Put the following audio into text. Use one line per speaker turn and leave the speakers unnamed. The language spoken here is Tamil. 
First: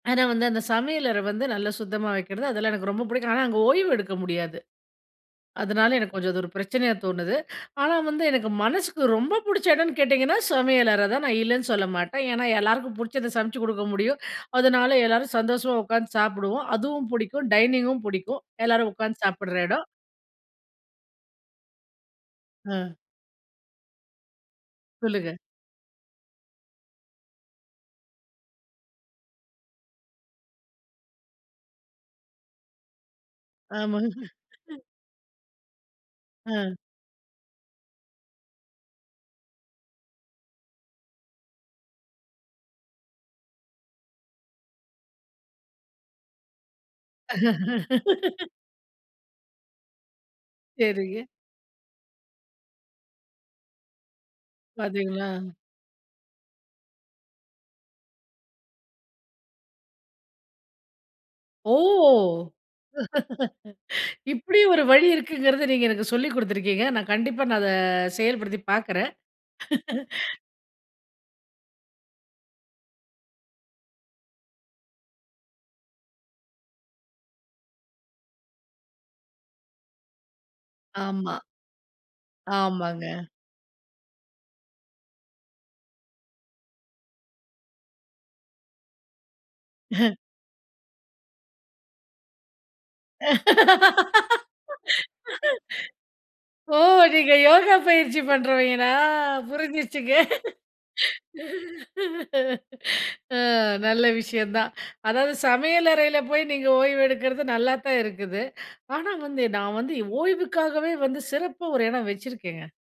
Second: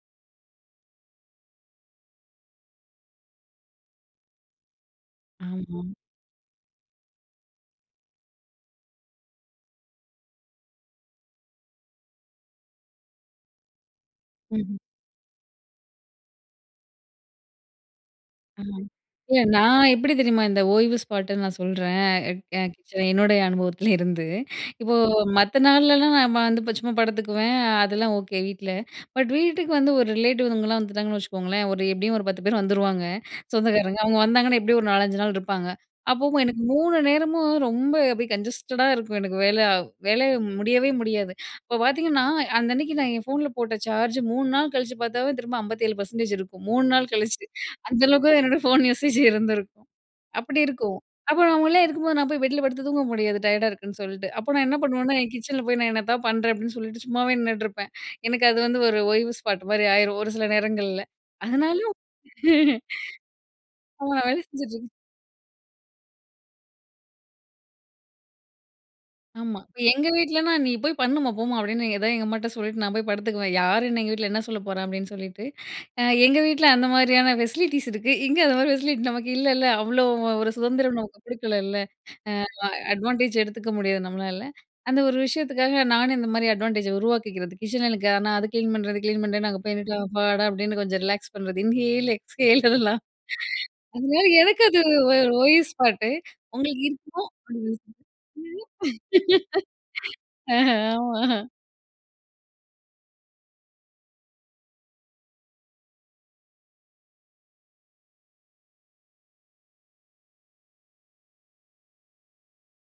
ஆனா வந்து அந்த சமையலற வந்து நல்லா சுத்தமா வைக்கிறது அதெல்லாம், எனக்கு ரொம்ப பிடிக்கும். ஆனா அங்க ஓய்வு எடுக்க முடியாது.
ம்
அதனால
ம்.
எனக்கு கொஞ்சம் ஒரு பிரச்சனையா தோணுது, ஆனா வந்து எனக்கு மனசுக்கு ரொம்ப புடிச்ச எடம்னு கேட்டிங்கன்னா சமையலறதான், நான் இல்லன்னு சொல்ல மாட்டேன். ஏன்னா எல்லாருக்கும் புடிச்சத சமச்சு குடுக்க முடியும்,
ம்ஹ்ம்.
அதனால எல்லாரும் சந்தோசமா உக்காந்து சாப்டுவோம். அதுவும் புடிக்கும், டைனிங்கும் பிடிக்கும்,
ம்.
எல்லாரும் உட்கார்ந்து
ஏன்
சாப்புடுற எடம்.
நான் எப்டி தெரியுமா இந்த ஓய்வு ஸ்பாட்ன்னு நான் சொல்றேன்? க
அ.
எ என்னோடைய அனுபவத்துலேருந்து இப்போ
சொல்லுங்க.
மத்த நாள்லலாம் நான் வந்து இப்ப சும்மா படுத்துக்குவேன், அதெல்லாம் ஓகே வீட்ல. பட் வீட்டுக்கு வந்து ஒரு ரிலேட்டிவ்ங்கலாம் வந்துட்டாங்கன்னு வச்சுக்கோங்களேன், ஒரு எப்டியும் ஒரு 10 பேர் வந்துருவாங்க,
ஆமா.
சொந்தக்காரங்க அவங்க வந்தாங்கன்னா எப்டியோ ஒரு 4, 5 நாள் இருப்பாங்க. அப்பவும் எனக்கு
அ.
3 நேரமும் ரொம்ப அப்டியே கஞ்சஸ்டடா இருக்கும், எனக்கு வேல வேல முடியவே முடியாது. அப்ப பாத்தீங்கன்னா, அன்னனைக்கு நான் என் போன்ல போட்ட சார்ஜ் 3 நாள் கழிச்சு பாத்தாவே திரும்ப 57% இருக்கும். 3 நாள் கழிச்சு, அந்த அளவுக்கு என்னோட போன் யூசேஜ் இருந்திருக்கும். அப்டி இருக்கும்.
சரிங்க.
அப்போ அவங்கள்லாம் உள்ளே இருக்கும்போது நான் போய் பெட்ல படுத்து தூங்க முடியாது டயர்டா இருக்குன்னு சொல்ட்டு. அப்போ நான் என்ன பண்வேன்னா, என்
பாத்தீங்களா.
கிச்சன்ல போய் நான் என்னத்தாவது பண்றேன் அப்டின்னு சொல்லிட்டு சும்மாவே நின்னுட்டுருப்பேன். எனக்கு அது வந்து ஒரு ஓய்வு ஸ்பாட் மாரி ஆயிரும் ஒரு சில நேரங்கள்ல.
ஓ!
அதனால. ஆ நான் வேல
இப்டி ஒரு
செஞ்சுட்ருந்தேன்.
வழி இருக்குங்கறத நீங்க எனக்கு சொல்லிக் குடுத்திருக்கீங்க நான் கண்டிப்பா நான் இத செயல்படுத்தி பாக்றேன்.
ஆமா. எங்க வீட்லன்னா நீ போய் பண்ணுமா, போம்மா அப்டின்னு ஏதா எங்க அம்மாட்ட சொல்லிட்டு நான் போய் படுத்துக்குவேன். யார் என்ன எங்க வீட்ல என்ன சொல்ல போறா? அப்டின்னு சொல்லிட்டு, அ எங்க வீட்ல அந்த மாரியான பெசிலிட்டிஸ் இருக்கு. இங்க அது மாரி பெசிலிட்டி நமக்கு இல்லல. அவ்ளோ ஒரு சுதந்திரம் நமக்கு
ஆமா.
குடுக்கலள்ல. ஆமா
ஆமாங்க.
அட்வான்டேஜ் எடுத்துக்க முடியாது நம்மளால. அந்த ஒரு விஷயத்துக்காக நானும் இந்த மாரி அட்வான்டேஜ் உருவாக்கிக்கிறது. கிச்சன்ல ஆனா அது கிளீன் பண்றது கிளீன் பண்றது, நான் அங்க போய் நின்னுட்டு, அப்பாடா! அப்டின்னு கொஞ்சம் ரிலாக்ஸ் பண்றது. இன்ஹேல், எக்ஸ்ஹேல் இதெல்லாம். அதனால எனக்கு அது ஓய்வு ஸ்பாட்டு,
ஓ!
உங்களுக்கு இருக்குமா?
நீங்க யோகா
[unintelligible]
பயிற்சி பண்றவங்களா புரிஞ்சிருச்சுங்க.
அ ஆமா.
ஆ நல்ல விஷயம்தான். அதாவது சமையலறைல போய் நீங்க ஓய்வு எடுக்குறது நல்லாத்தான் இருக்குது, ஆனா வந்து நான் வந்து ஓய்வுக்காகவே வந்து சிறப்பா ஒரு இடம் வெச்சிருக்கேங்க.